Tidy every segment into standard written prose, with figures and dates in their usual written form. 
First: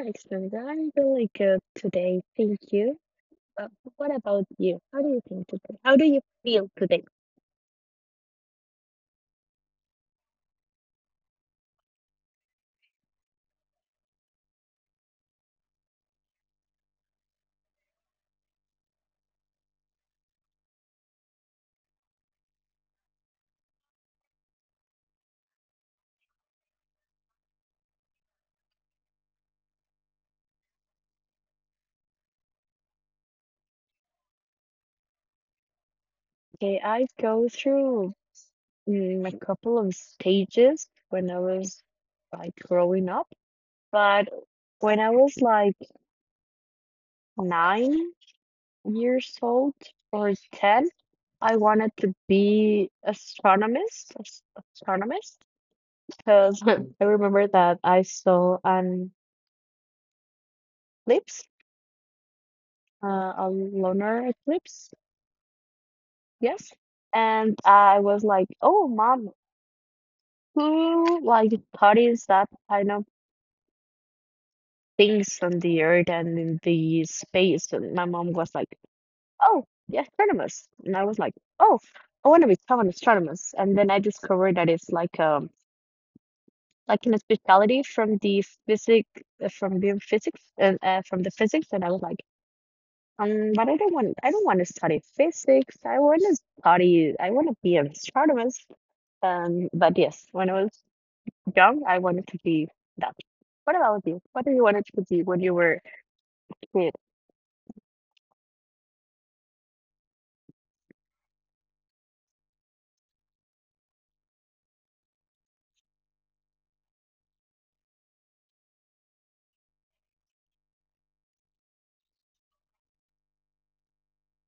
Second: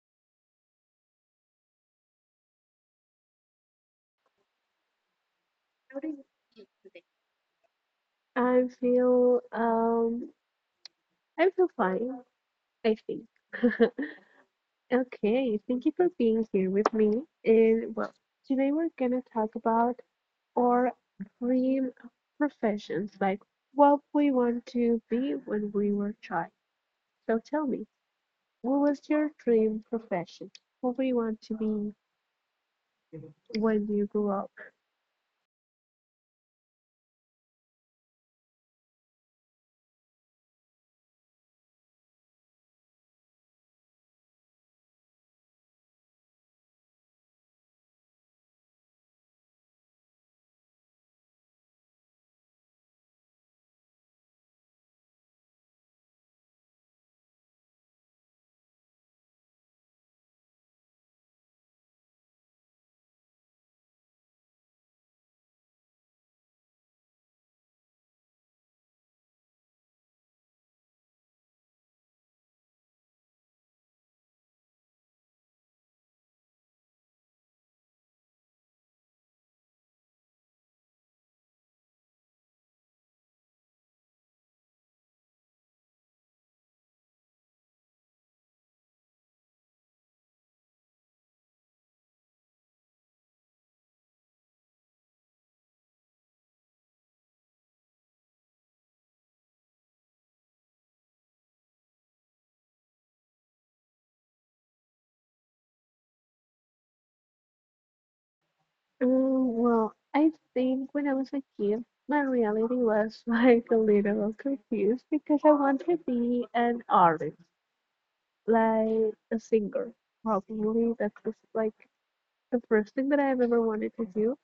understand that. I'm really good today. Thank you. But what about you? How do you think today? How do you feel today? I feel um I feel fine, I think. Okay, thank you for being here with me. And well, today we're gonna talk about our dream professions, like what we want to be when we were child. So tell me, what was your dream profession? What do you want to be when you grew up? Okay, I go through a couple of stages when I was like growing up, but when I was like 9 years old or 10, I wanted to be astronomist, because I remember that I saw an eclipse, a lunar eclipse. Yes. And I was like, oh, mom, who like studies that kind of things on the earth and in the space? And my mom was like, oh, the astronomers. And I was like, oh, I want to become an astronomer. And then I discovered that it's like in a specialty from the physic from the physics and from the physics. And I was like, but I don't want to study physics. I want to study. I want to be an astronomer. But yes, when I was young, I wanted to be that. What about you? What do you wanted to be when you were a kid? Well, I think when I was a kid, my reality was like a little confused because I wanted to be an artist, like a singer. Probably that was like the first thing that I've ever wanted to do.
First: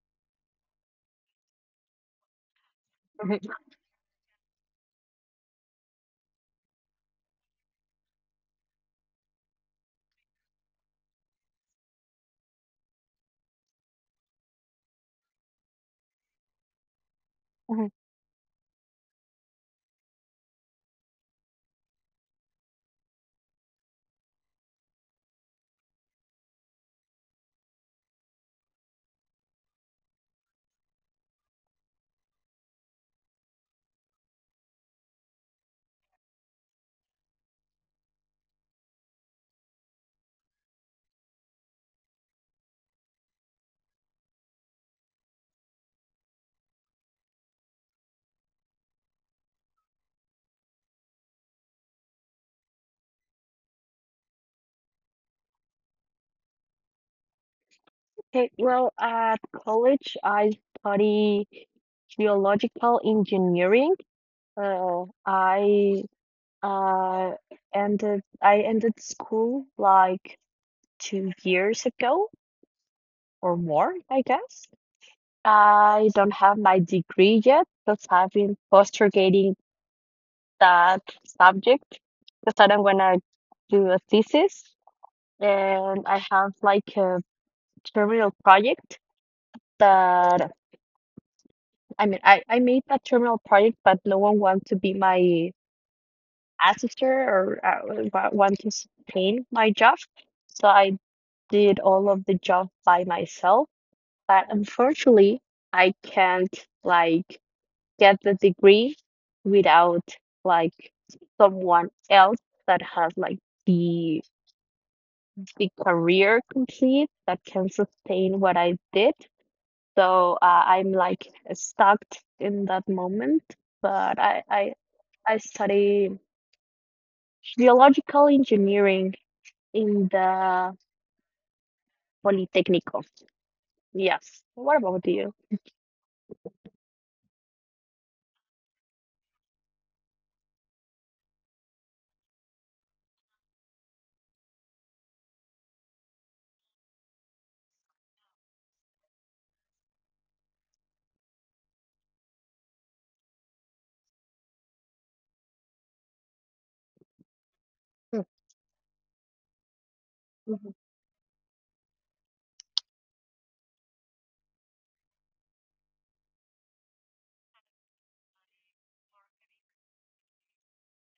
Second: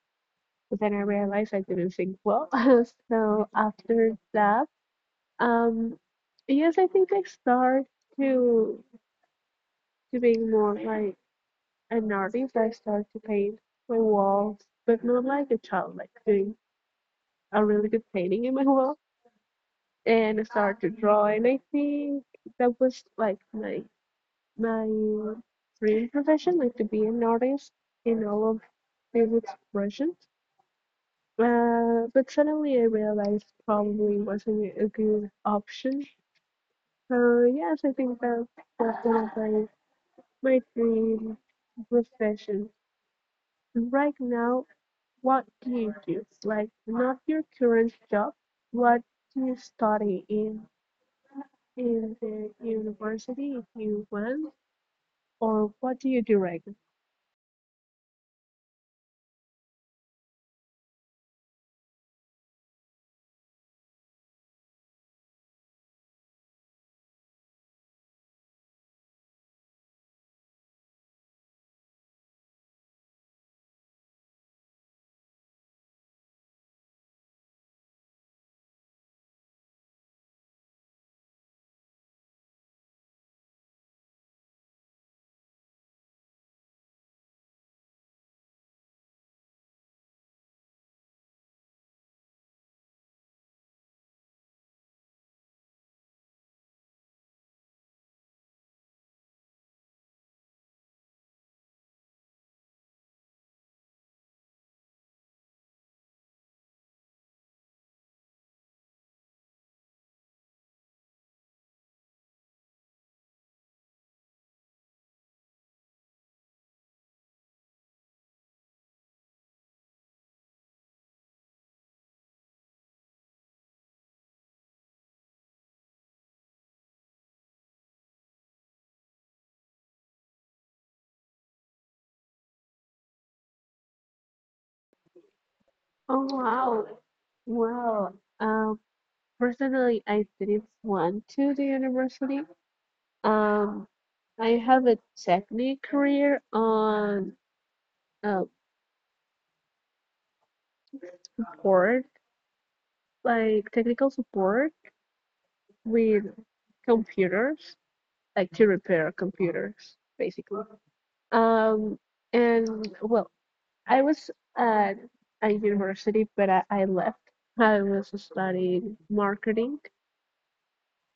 But then I realized I did not sing well. So Mhm, after that, um, yes, I think I start to to being more like an artist. I start to paint my walls, but not like a child, like doing a really mhm. good painting in my wall and I started to draw. And I think that was like my dream profession, like to be an artist in all of these expressions. But suddenly I realized probably wasn't a good option. So yes, I think that that's one of my dream profession. Right now, what do you do? Like not your current job. What do you study in? In the university if you want, or what do you do right now? Okay, well, at college, I study geological engineering. I uh, ended school like 2 years ago or more, I guess. I don't have my degree yet because I've been postulating that subject because I don't want to do a thesis. And I have like a terminal project that I made that terminal project, but no one wanted to be my assistant or want to sustain my job, so I did all of the job by myself, but unfortunately I can't like get the degree without like someone else that has like the the career complete that can sustain what I did. So I'm like stuck in that moment, but I study geological engineering in the Politecnico. Yes. What about you? Oh wow. Well, um, personally, I didn't want to the university. Um, I have a technical career on uh, support, like technical support with computers, Mm, like to repair computers, basically. mhm, Um, and well, I was at a university, but I left. I was studying marketing,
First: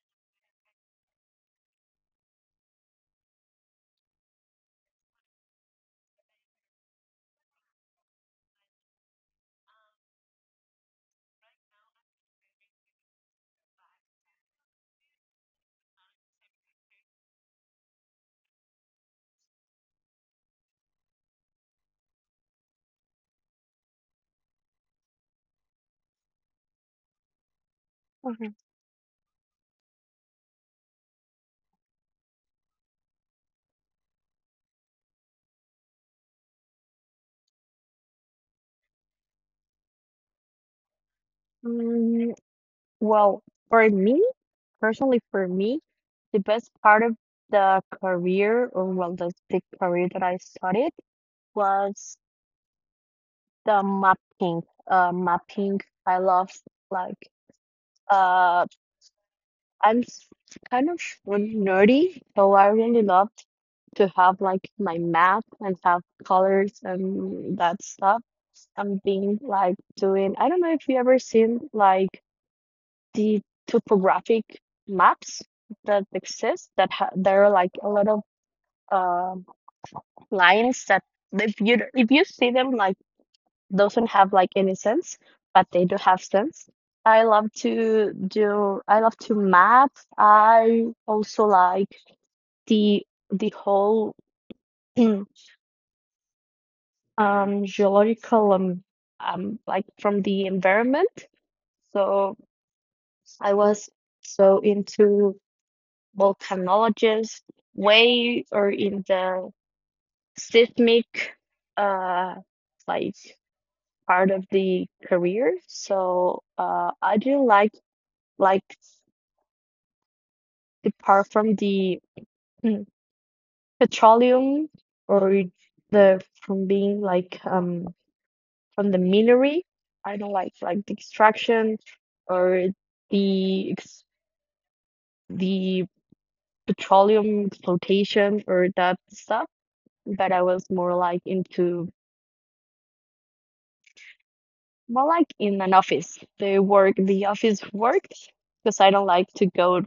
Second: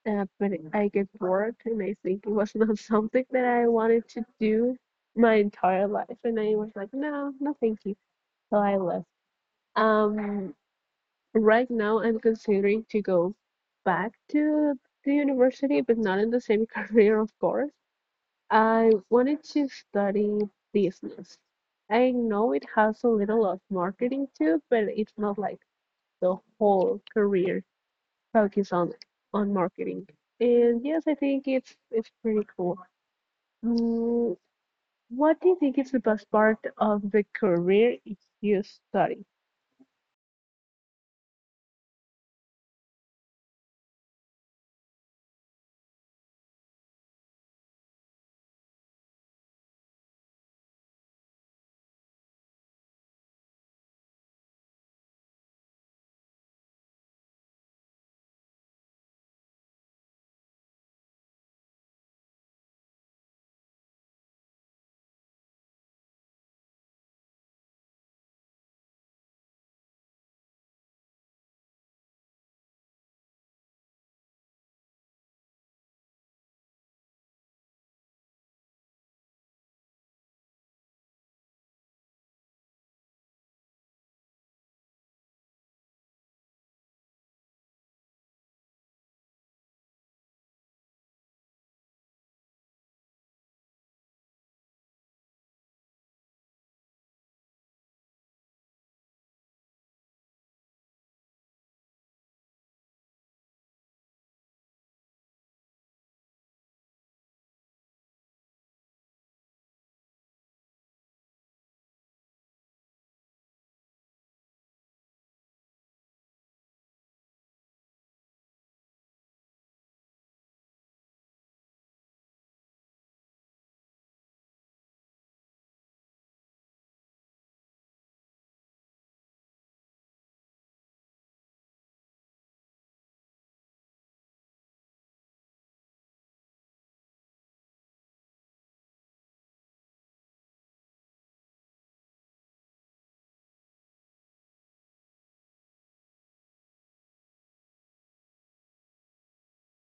but I get bored, and I think it was not something that I wanted to do my entire life. And I was like, no, no, thank you. So I left. Um, right now, I'm considering to go back to the university, but not in the same career, of course. I wanted to study business. I know it has a little of marketing too, but it's not like the whole career mhm. focus on marketing. And yes, I think it's pretty cool. Mm, what do you think is the best part of the career if you study? Mm, well, for me, personally, for me, the best part of the career, or well, the career that I studied was the mapping. Mapping. I love like uh I'm s- kind of food nerdy, so I really loved to have like my map and have colors and that stuff. I'm being like doing, I don't know if you ever seen like the topographic maps that exist that ha there are like a lot of um lines that if you see them like doesn't have like any sense, but they do have sense. I love to map. I also like the whole geological like from the environment, so I was so into volcanologist way or in the seismic uh like part of the career. So I do like the part from the mm, petroleum or the from being like from the minery. I don't like the extraction or the ex the petroleum exploitation or that stuff. But I was more like into more like in an office, the work, the office work, because I don't like to go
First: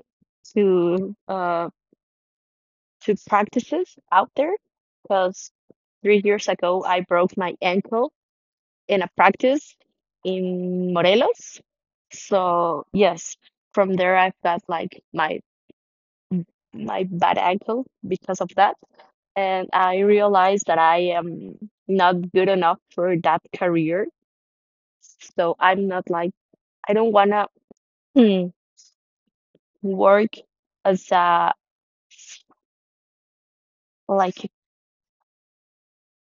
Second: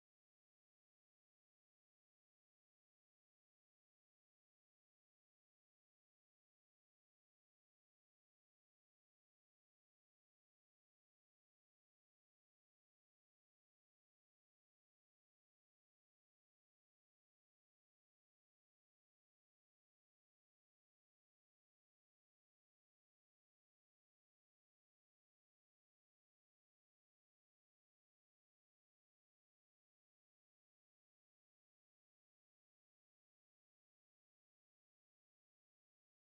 to uh to practices out there because 3 years ago I broke my ankle in a practice in Morelos. So yes, from there I've got like my bad ankle because of that. And I realized that I am not good enough for that career. So I'm not like I don't wanna mm, work as a like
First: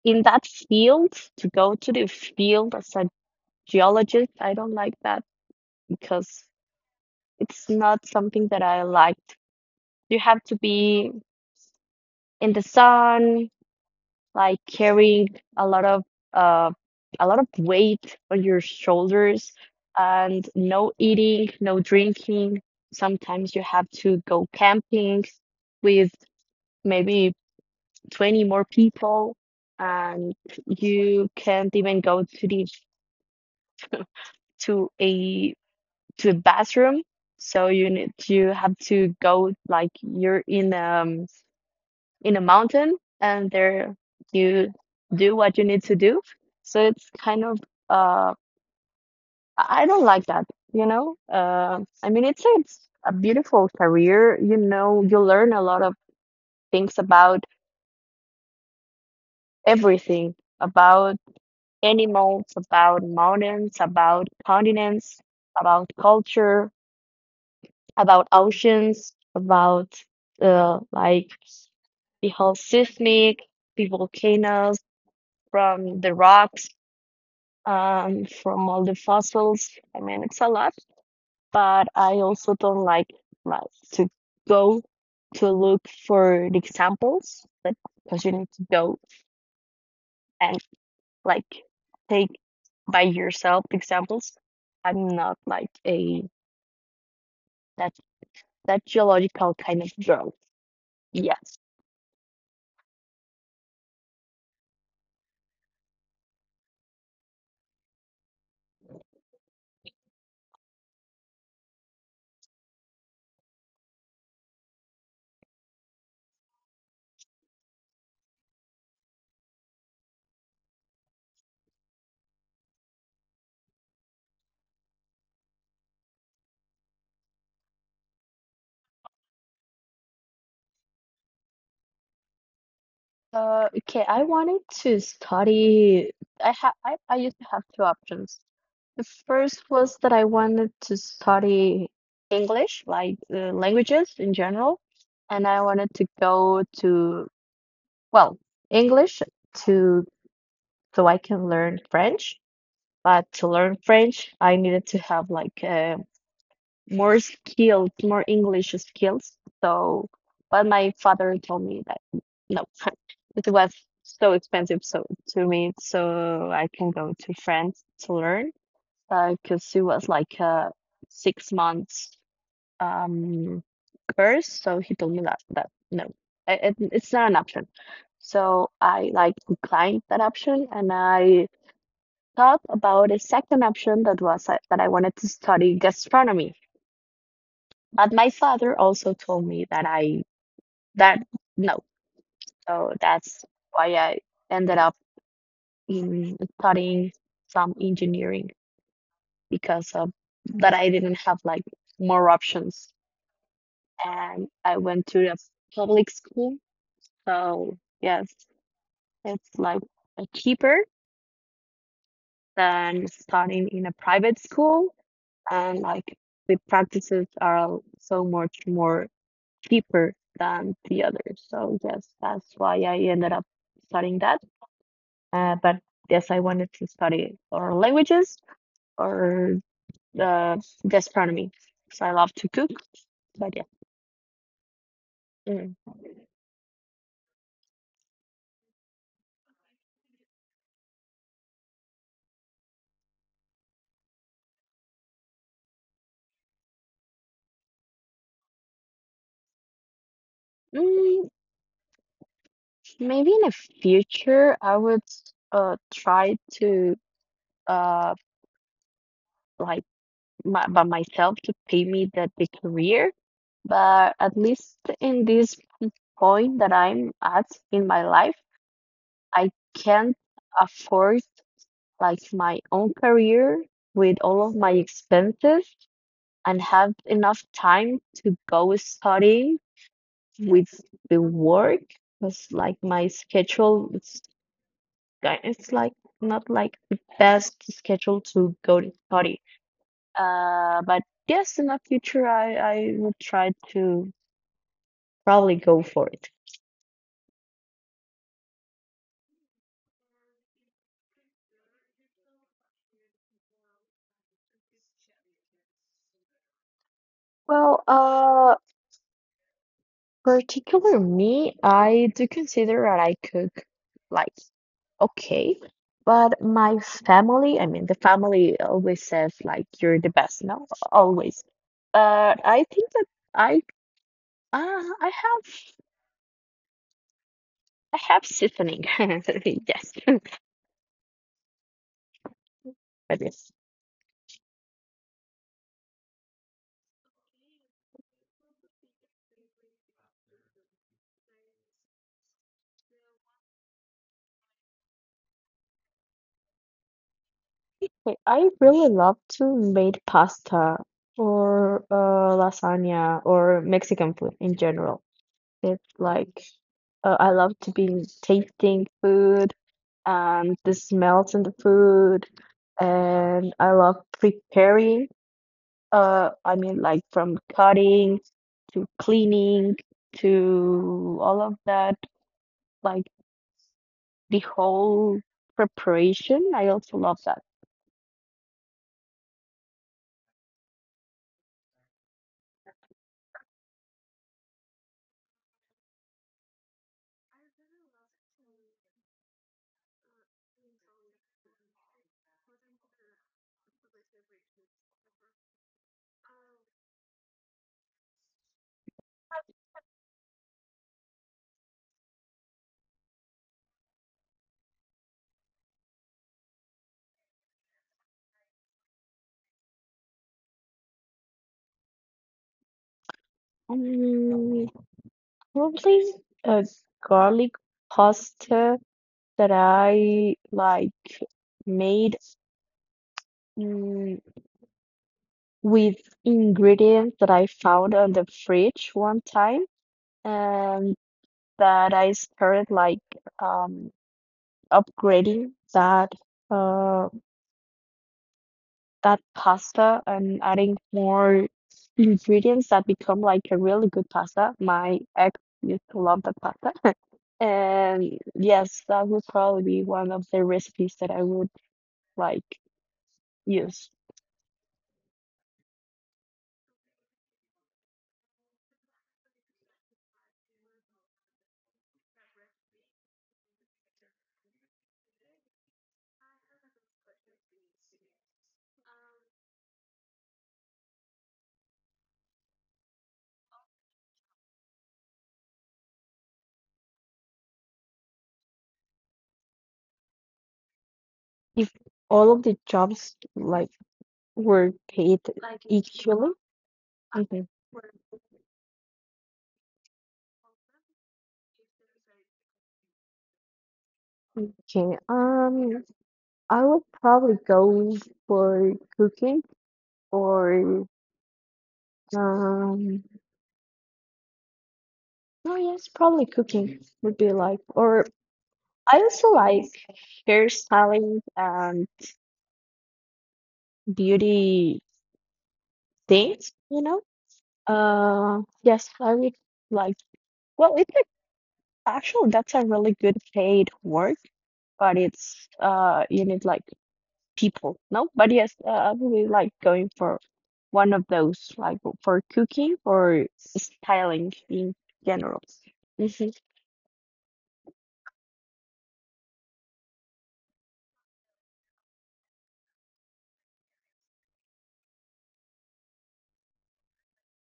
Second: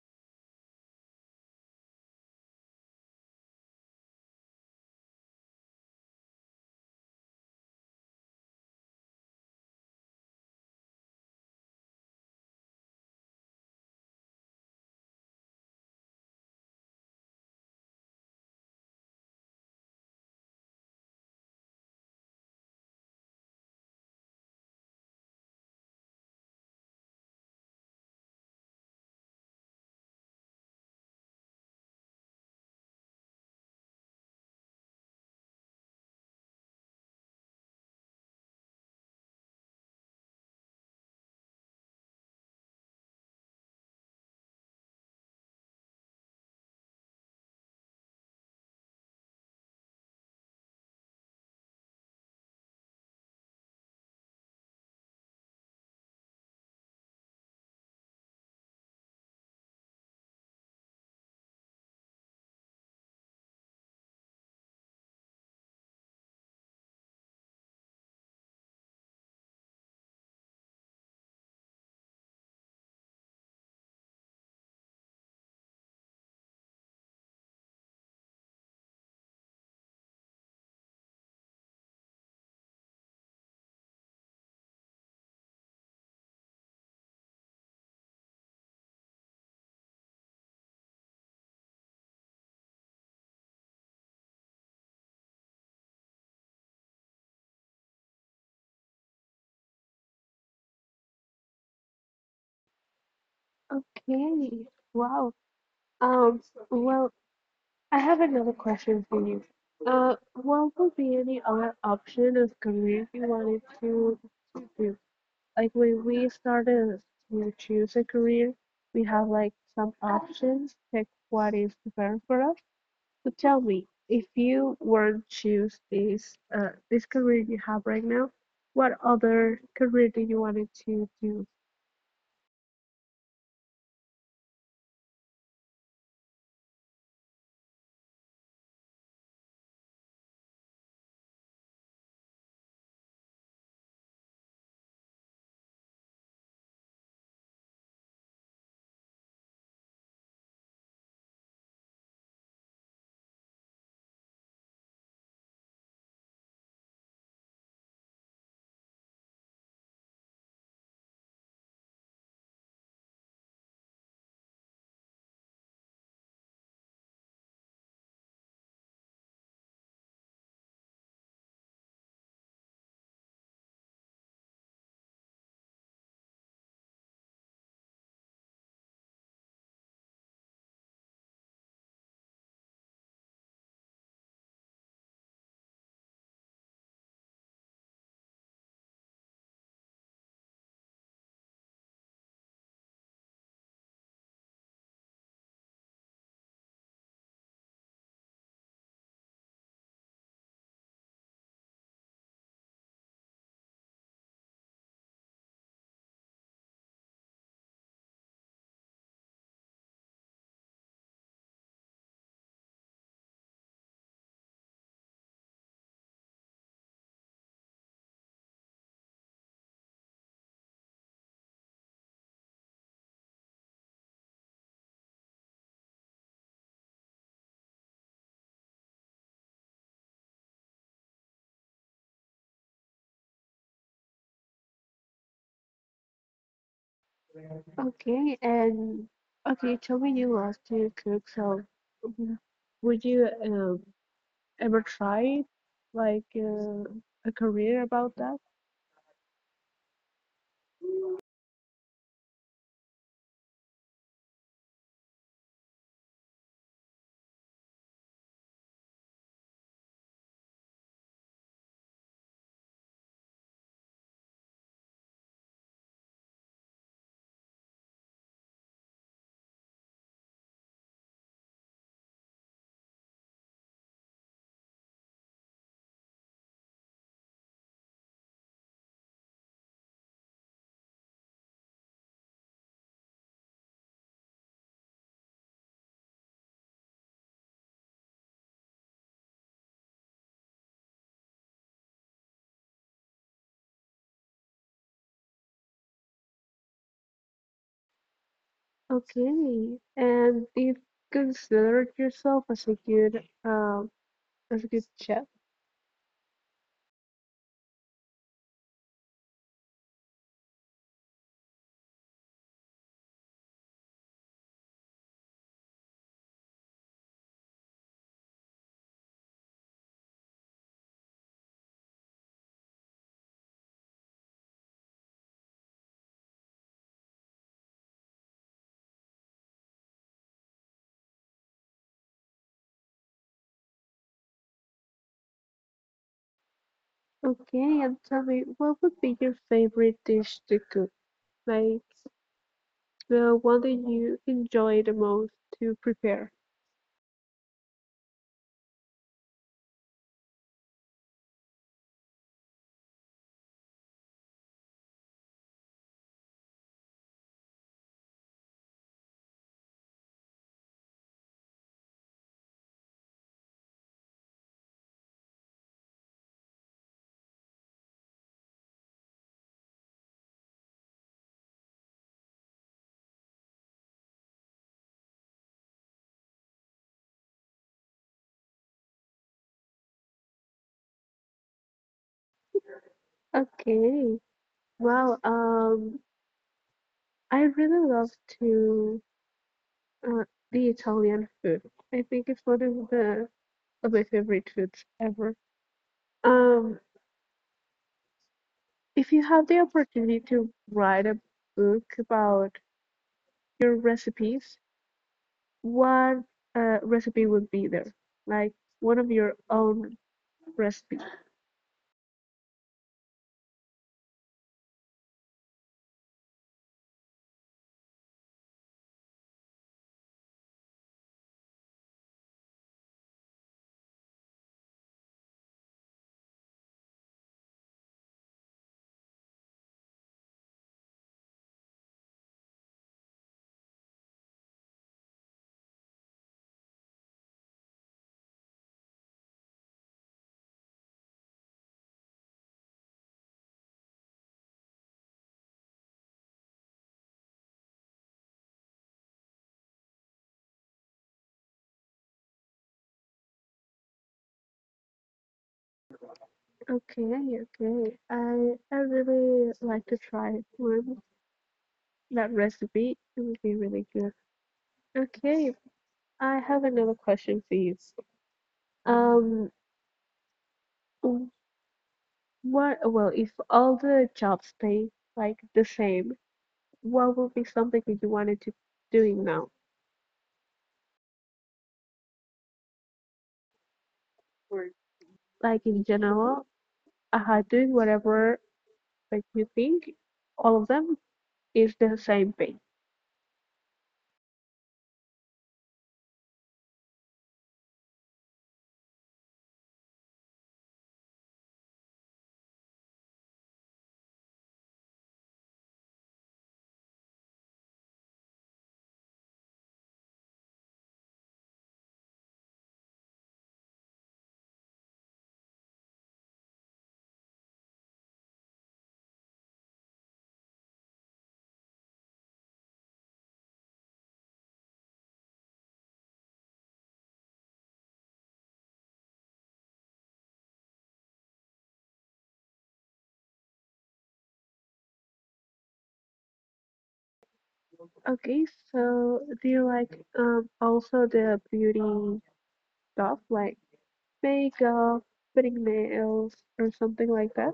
in that field to go to the field as a geologist. I don't like that because it's not something that I liked. You have to be in the sun, like carrying a lot of uh, a lot of weight on your shoulders, and no eating, no drinking. Sometimes you have to go camping with maybe 20 more people, and you can't even go to the to a to a bathroom. So you have to go like you're in a mountain, and there you do what you need to do. So it's kind of uh I don't like that, you know? I mean it's a beautiful career, you know, you learn a lot of things about everything, about animals, about mountains, about continents, about culture, about oceans, about like the whole seismic, the volcanoes from the rocks, from all the fossils. I mean, it's a lot, but I also don't like to go to look for the examples, but because you need to go and like take by yourself examples. I'm not like a that that geological kind of girl. Yes. Okay. Wow. Um, well, I have another question for you. What would be any other option of career you wanted to do? Like when we started to choose a career, we have like some options, check what is better for us. So tell me, if you were to choose this this career you have right now, what other career do you wanted to do? Okay, I wanted to study. I used to have two options. The first was that I wanted to study English, like languages in general, and I wanted to go to, well, English to so I can learn French. But to learn French, I needed to have like a more skills, more English skills. So, but my father told me that no, it was so expensive so to me, so I can go to France to learn. Because it was like a 6 months um course, so he told me that no, it's not an option. So I like declined that option, and I thought about a second option that was that I wanted to study gastronomy, but my father also told me that I that no, so that's why I ended up in studying some engineering because of that I didn't have like more options, and I went to a public school. So yes, it's like cheaper than studying in a private school, and like the practices are so much more cheaper than the others. So yes, that's why I ended up studying that. But yes, I wanted to study or languages or uh, gastronomy. So I love to cook. But yeah, mm. Okay, and okay, you told me you love to cook, so w- would you ever try like a career about that? Mm, maybe in the future I would try to uh like by myself to pay me the career. But at least in this point that I'm at in my life, I can't afford like my own career with all of my expenses and have enough time to go study with the work because like my schedule it's like not like the best schedule to go to study. But yes, in the future I will try to probably go for it. Okay, and you considered yourself as a good chef. Well, particular me, I do consider that I cook. Like. Okay. But my family, I mean, the family always says like you're the best, no? Always. But I think that I uh, I have I have seasoning. Yes. I do. Okay, and tell me, what would be your favorite dish to cook? Like the one that you enjoy the most to prepare. Wait, I really love to make pasta or lasagna or Mexican food in general. It's like. I love to be tasting food and the smells in the food, and I love preparing. I mean, like from cutting to cleaning to all of that, like the whole preparation. I also love that. Okay, well, I really love to uh, the Italian food. I think it's one of the of my favorite foods ever. Um, if you have the opportunity to write a book about your recipes, what recipe would be there? Like one of your own recipes. Um, probably a garlic pasta that I like made. Mm, with ingredients that I found on the fridge one time and that I started like um upgrading uh that pasta and adding more ingredients that become like a really good pasta. My ex used to love that pasta. And yes, that would probably be one of the recipes that I would like use. Okay, okay. I really like to try one that recipe. It would be really good. Okay, I have another question for you. Um, w- what? Well, if all the jobs pay like the same, what would be something that you wanted to doing now? If all of the jobs like were paid Like in equally. general, Mhm. doing whatever like you think all of them is the same thing. Okay, I would probably go for cooking or um, no, yes, probably cooking would be like, or I also like hairstyling and beauty things, you know? Yes, I would like, well, it's like, actually, that's a really good paid work, but it's, you need like people. No, but yes, I really like going for one of those, like for cooking or styling in general. Hmm. Okay, so do you like also the beauty stuff like makeup, putting nails, or something like that?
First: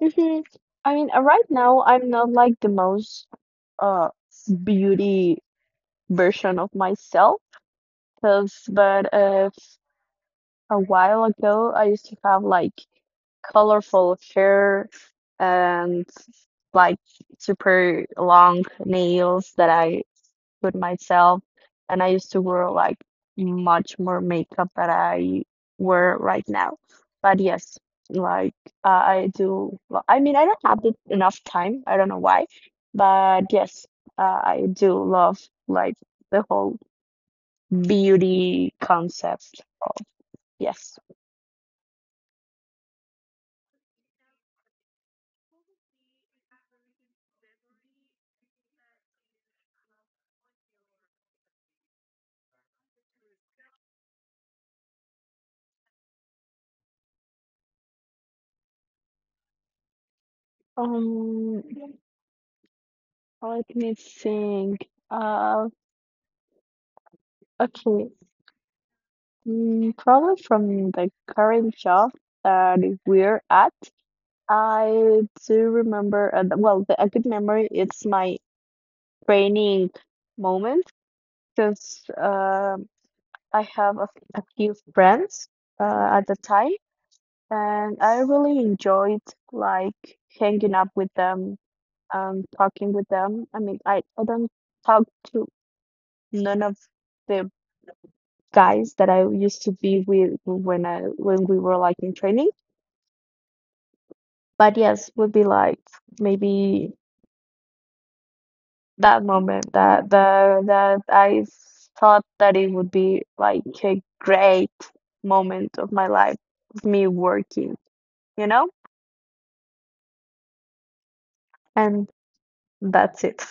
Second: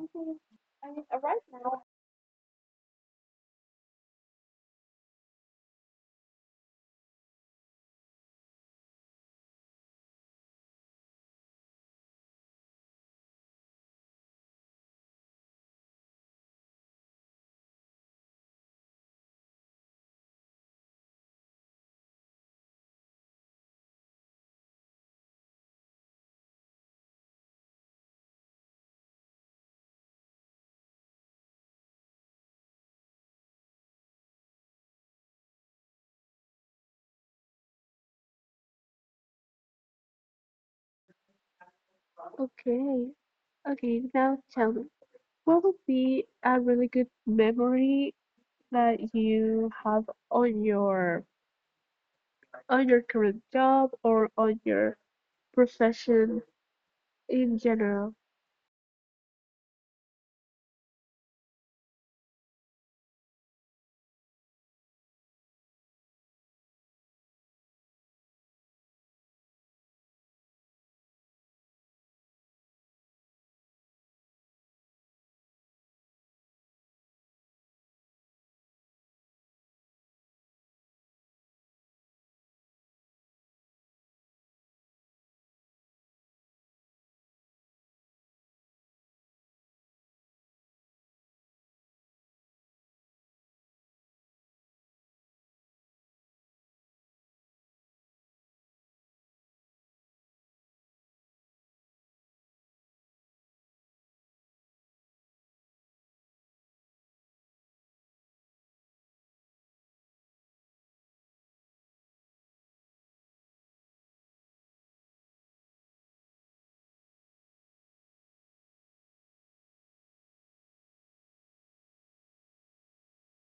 Hmm. I mean, right now I'm not like the most uh beauty version of myself, 'cause- but a while ago I used to have like colorful hair and like super long nails that I with myself. And I used to wear like much more makeup that I wear right now. But yes, like I do. Well, I mean, I don't have enough time. I don't know why, but yes, I do love like the whole beauty concept. Yes. Okay, okay. Now tell me, what would be a really good memory that you have on your on your current job or on your profession in general? Um, let me think. Okay. Mm, probably from the current job that we're at. I do remember, well, a good memory, it's my training moment because I have a, a few friends at the time, and I really enjoyed like hanging up with them, talking with them. I mean, I don't talk to none of the guys that I used to be with when we were like in training, but yes, would be like maybe. That moment that the that I s- thought that it would be like a great moment of my life of me working, you know? And that's it.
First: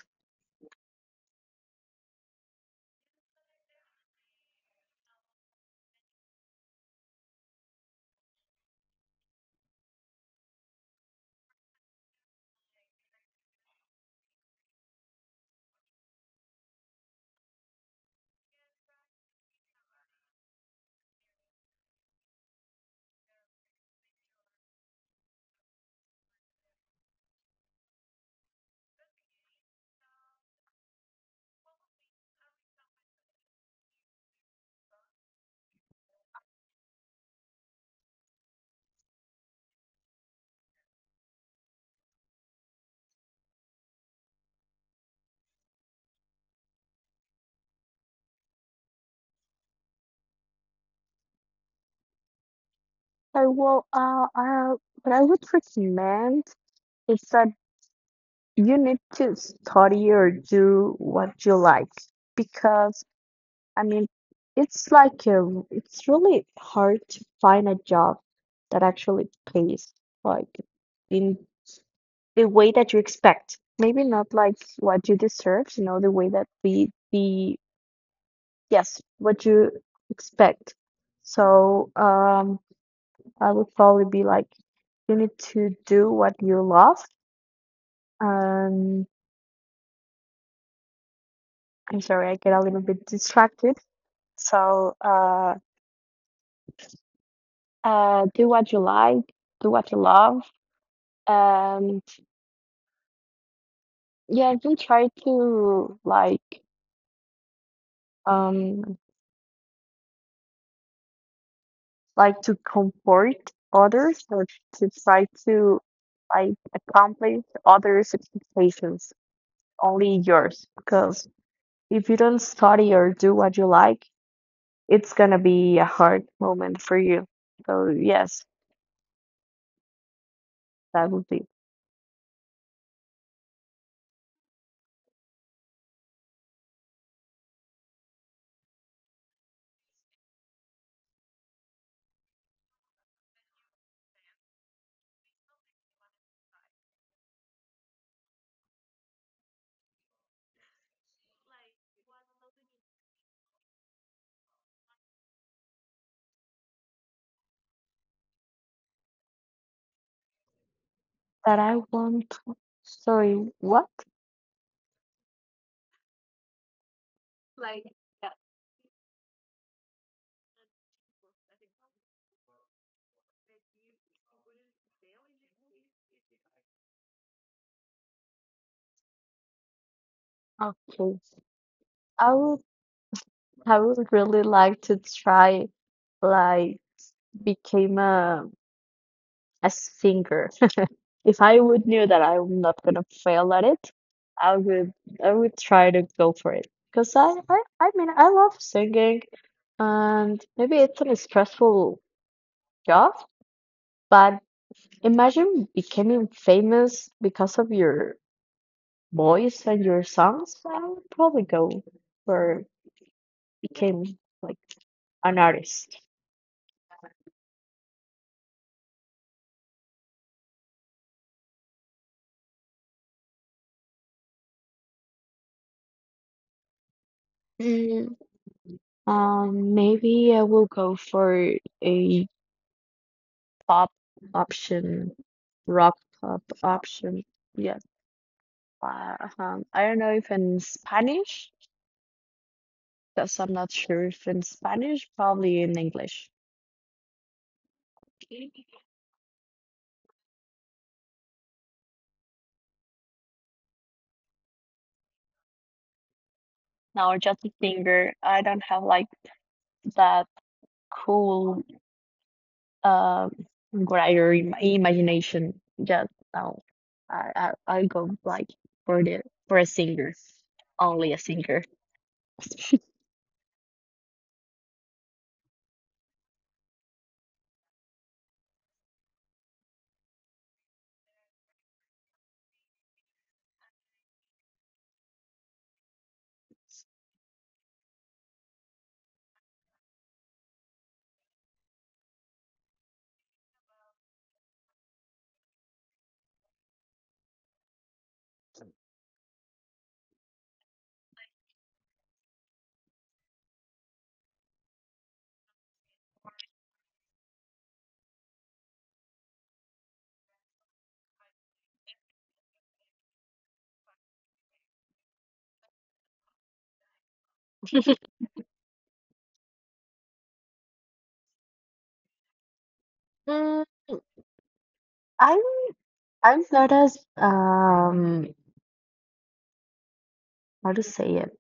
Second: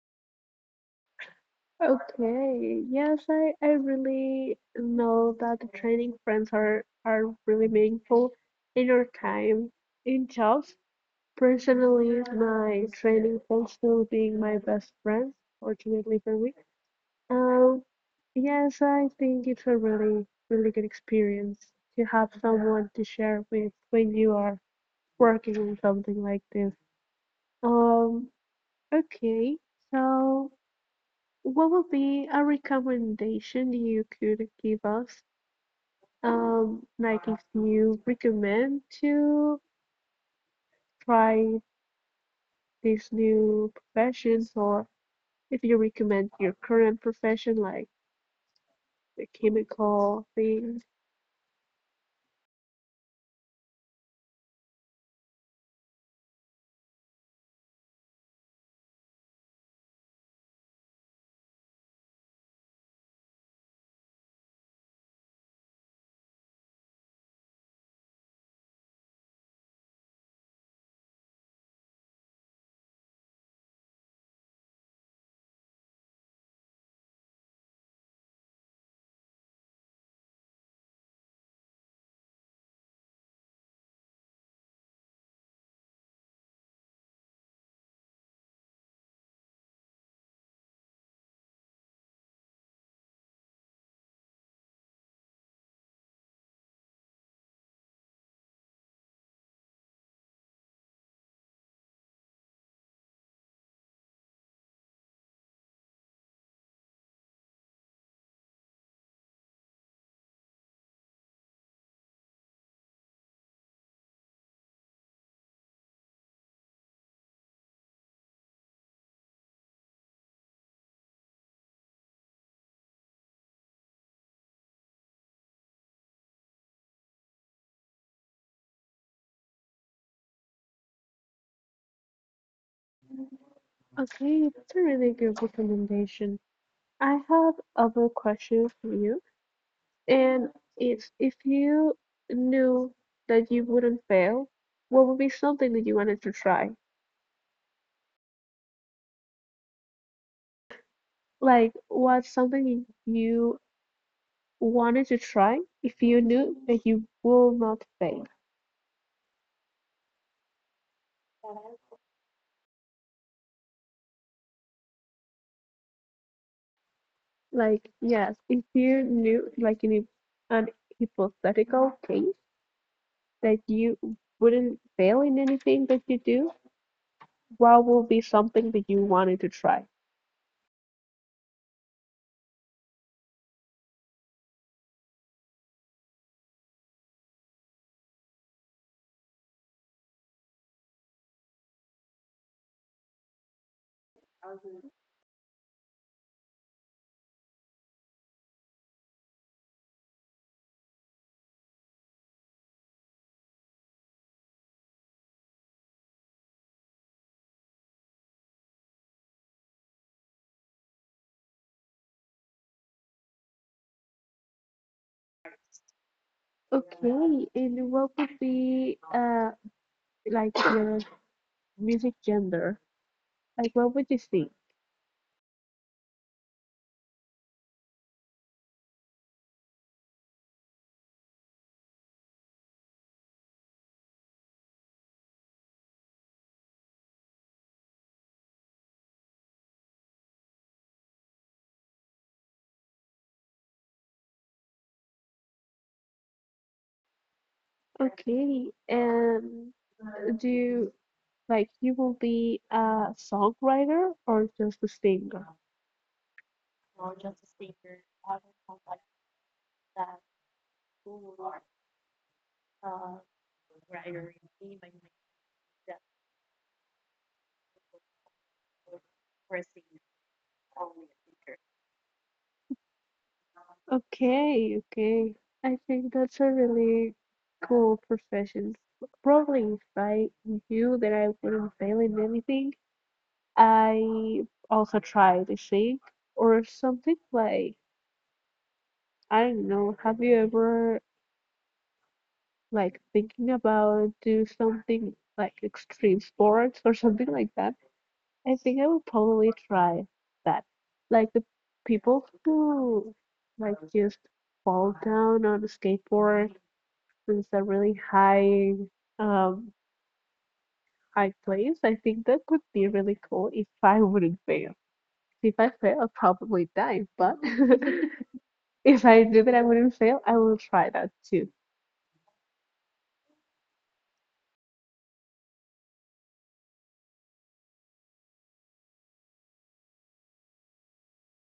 Okay. Yes, I really know that the training friends are really meaningful in your time in jobs. Personally, my training friends still being my best friends, fortunately for me. Um, yes, I think it's a really, really good experience to have someone to share with when you are working on something like this. Um, okay. So what would be a recommendation you could give us? Like if you recommend to try these new professions, or if you recommend your current profession, like the chemical thing. I will what I would recommend is that you need to study or do what you like because I mean it's really hard to find a job that actually pays like in the way that you expect. Maybe not like what you deserve, the way that we the yes, what you expect. So I would probably be like you need to do what you love. Um I'm sorry, I get a little bit distracted. So do what you like, do what you love. And yeah, don't try to um like to comfort others or to try to like accomplish others' expectations, only yours. Because if you don't study or do what you like, it's gonna be a hard moment for you. So yes, that would be Okay, that's a really good recommendation. I have other questions for you, and it's if you knew that you wouldn't fail, what would be something that you wanted to try? Like, what's something you wanted to try if you knew that you will not fail. that I want. Sorry, what? Like, yes, if you knew, like in an hypothetical case, that you wouldn't fail in anything that you do, what will be something that you wanted to try? Okay, I would I would really like to try like became a singer. If I would knew that I'm not gonna fail at it, I would I would try to go for it. Because I love singing and maybe it's a stressful job, but imagine becoming famous because of your voice and your songs. I would probably go for became like an artist. Okay, and what would be like your music gender? Like, what would you sing? Mm, Maybe I will go for a pop option, rock pop option. Yeah, I don't know if in Spanish, because I'm not sure if in Spanish, probably in English. Okay, and do you like you will be a songwriter or just a singer? Now, just a singer, I don't have like that cool um grinder im imagination. Just now, I, I I go like for the for a singer, only a singer. Okay, okay. I think that's a really cool profession. Probably if I knew that I wouldn't fail in anything, I also try to sing or something like I don't know. Have you ever like thinking about do something like extreme sports or something like that? I think I would probably try that. Like the people who like just fall down on a skateboard is a really high um high place, I think that would be really cool if I wouldn't fail. If I fail, I'll probably die, but if I do that I wouldn't fail, I will try that too. Mm, I I've noticed how to say it.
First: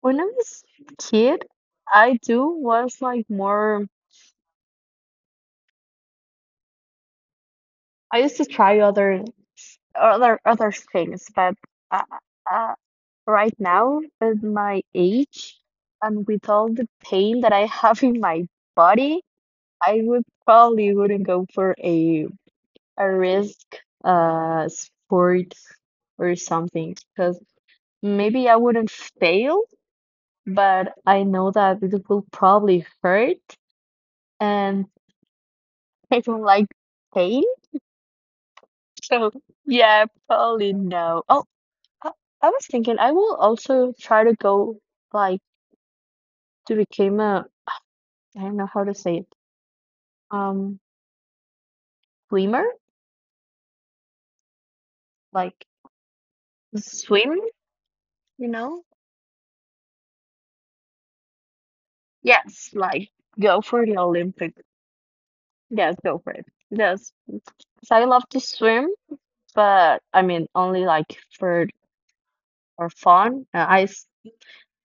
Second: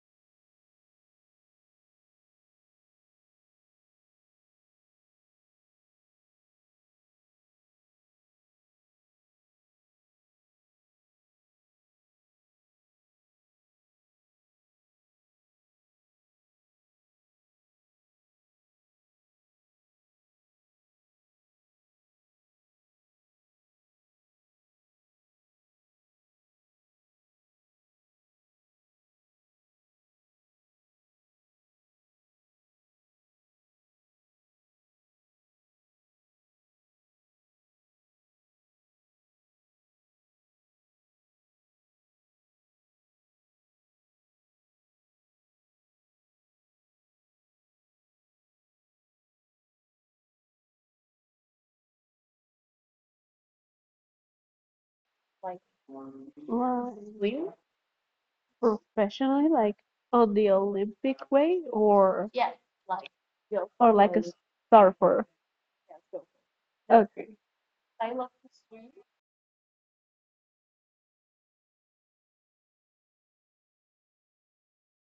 When I was a kid, I do was like more. I used to try other things, but uh, uh, right now, with my age and with all the pain that I have in my body, I would probably wouldn't go for a risk sport or something because maybe I wouldn't fail, but I know that it will probably hurt and I don't like pain. So yeah, probably no. Oh, I, I was thinking I will also try to go like to become a I don't know how to say it. Um, swimmer, like Well, you swim, you know? professionally, like on the Olympic way or yeah, Yes, like go or for the like a Olympic. surfer? Yes, go for it. Yes, Okay. 'cause I love to swim, but I mean only like for fun.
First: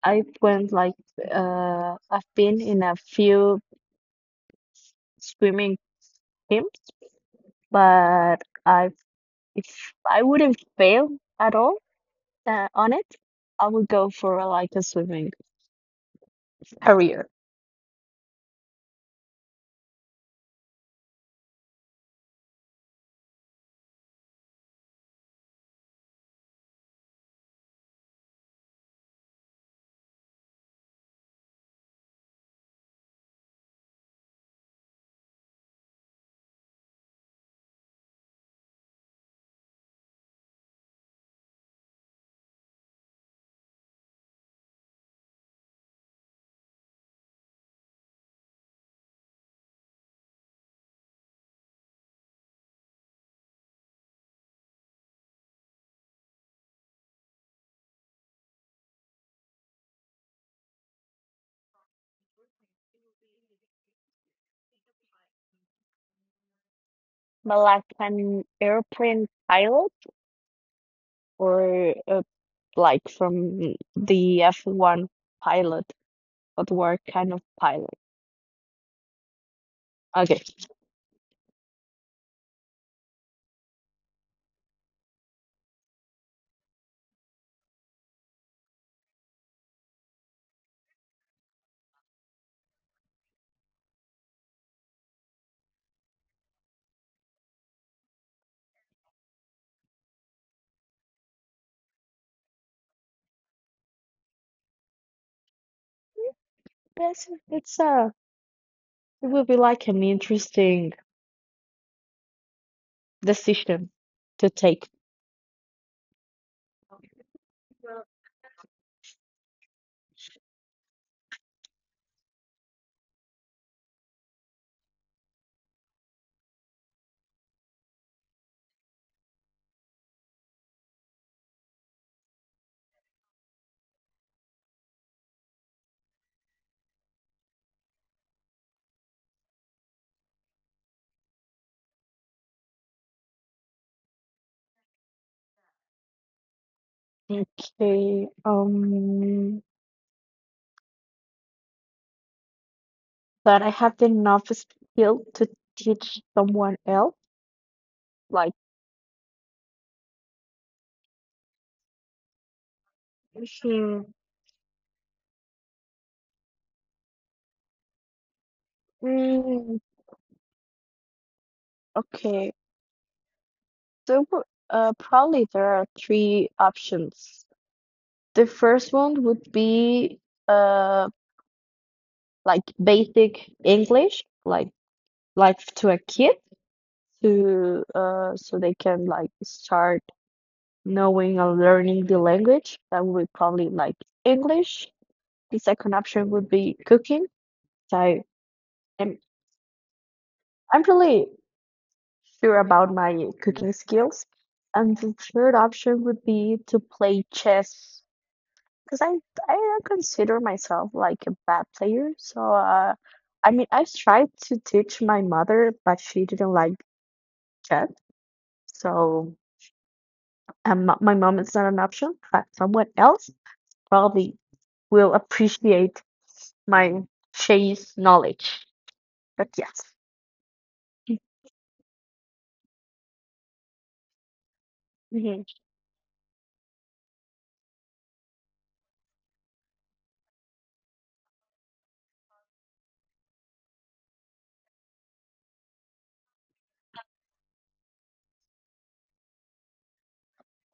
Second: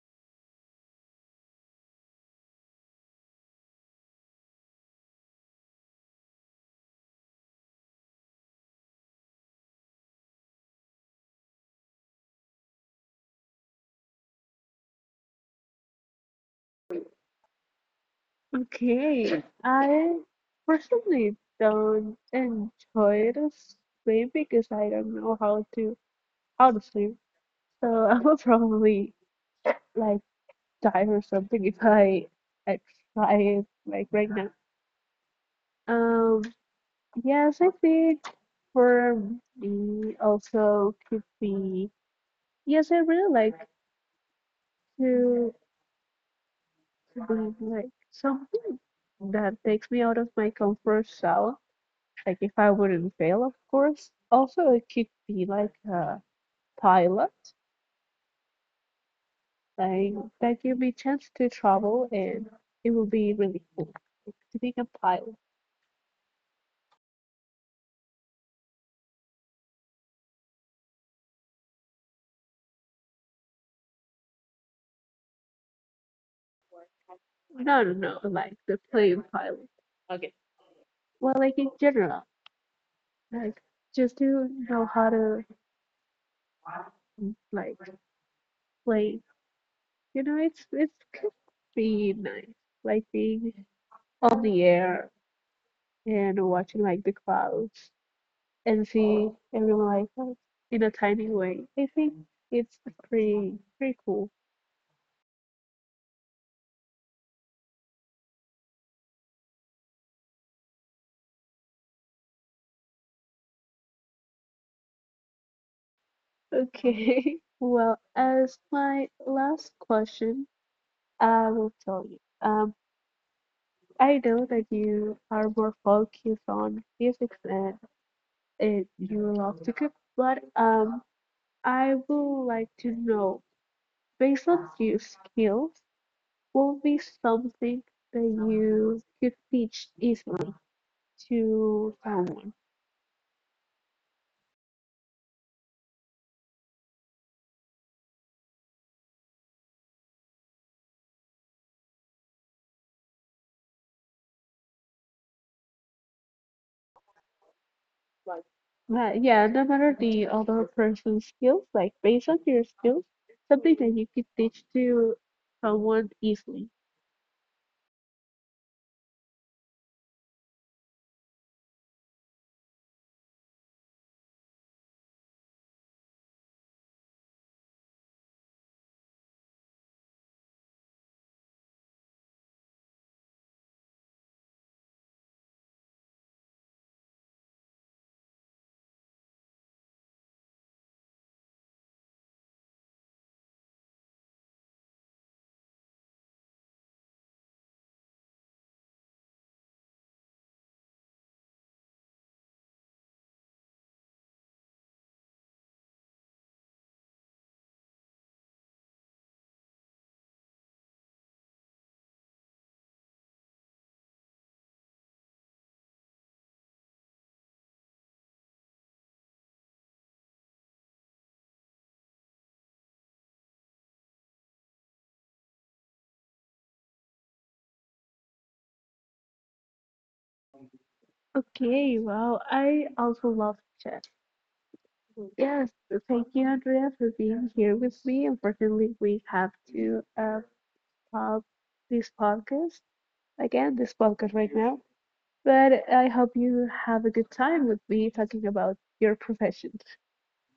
I went like I've been in a few swimming teams. But I, if I wouldn't fail at all on it, I would go for like a swimming career, Okay. I personally don't enjoy to swim because I don't know how to swim. So I will probably like die or something if I try it like right now. Um, yes, I think for me also could be yes, I really like to do like something that takes me out of my comfort zone. Like if I wouldn't fail, of course. Also, it could be like a pilot, like that give me chance to travel and it will be really cool to be a pilot. but like an airplane pilot or like from the F1 pilot, but what kind of No, pilot? no, no. Like the plane pilot. Okay, Well, like in general, like just to know how to like play. You know, it's could be nice. Like being on the air and watching like the clouds and see everyone like that in a tiny way. I think it's pretty pretty cool. yes, it's it will be like an interesting decision to take. Okay. Well, as my last question, I will tell you. I know that you are more focused on physics and you love to cook, but I would like to know, based on your skills, what would be something that you could teach easily to someone? Okay, um. But I have the enough skill to teach someone else. Like, Yeah, no matter the other person's skills, like based on your skills, something that hmm, you could teach to someone easily. mm, okay. So probably there are three options. The first one would be uh like basic English, like to a kid, to so they can like start knowing and learning the language. That would be probably like English. The second option would be cooking. So am I'm really sure about my cooking skills. And the third option would be to play chess because I don't consider myself like a bad player. So I mean, I tried to teach my mother, but she didn't like chess. So my mom is not an option, but someone else probably will appreciate my chess knowledge. But yes, Okay, well, I also love chess. hmm Yes, so thank you, Andrea, for being here with me. Unfortunately, we have to pause this podcast again, this podcast right now. But I hope you have a good time with me talking about your profession.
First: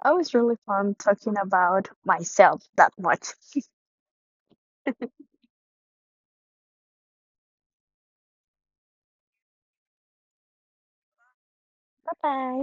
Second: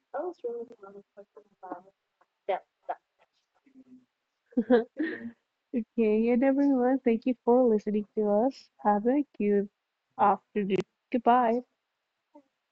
I was really fun talking about myself that much. Okay, and everyone, thank you for listening to us. Have a good afternoon. Goodbye. Bye bye.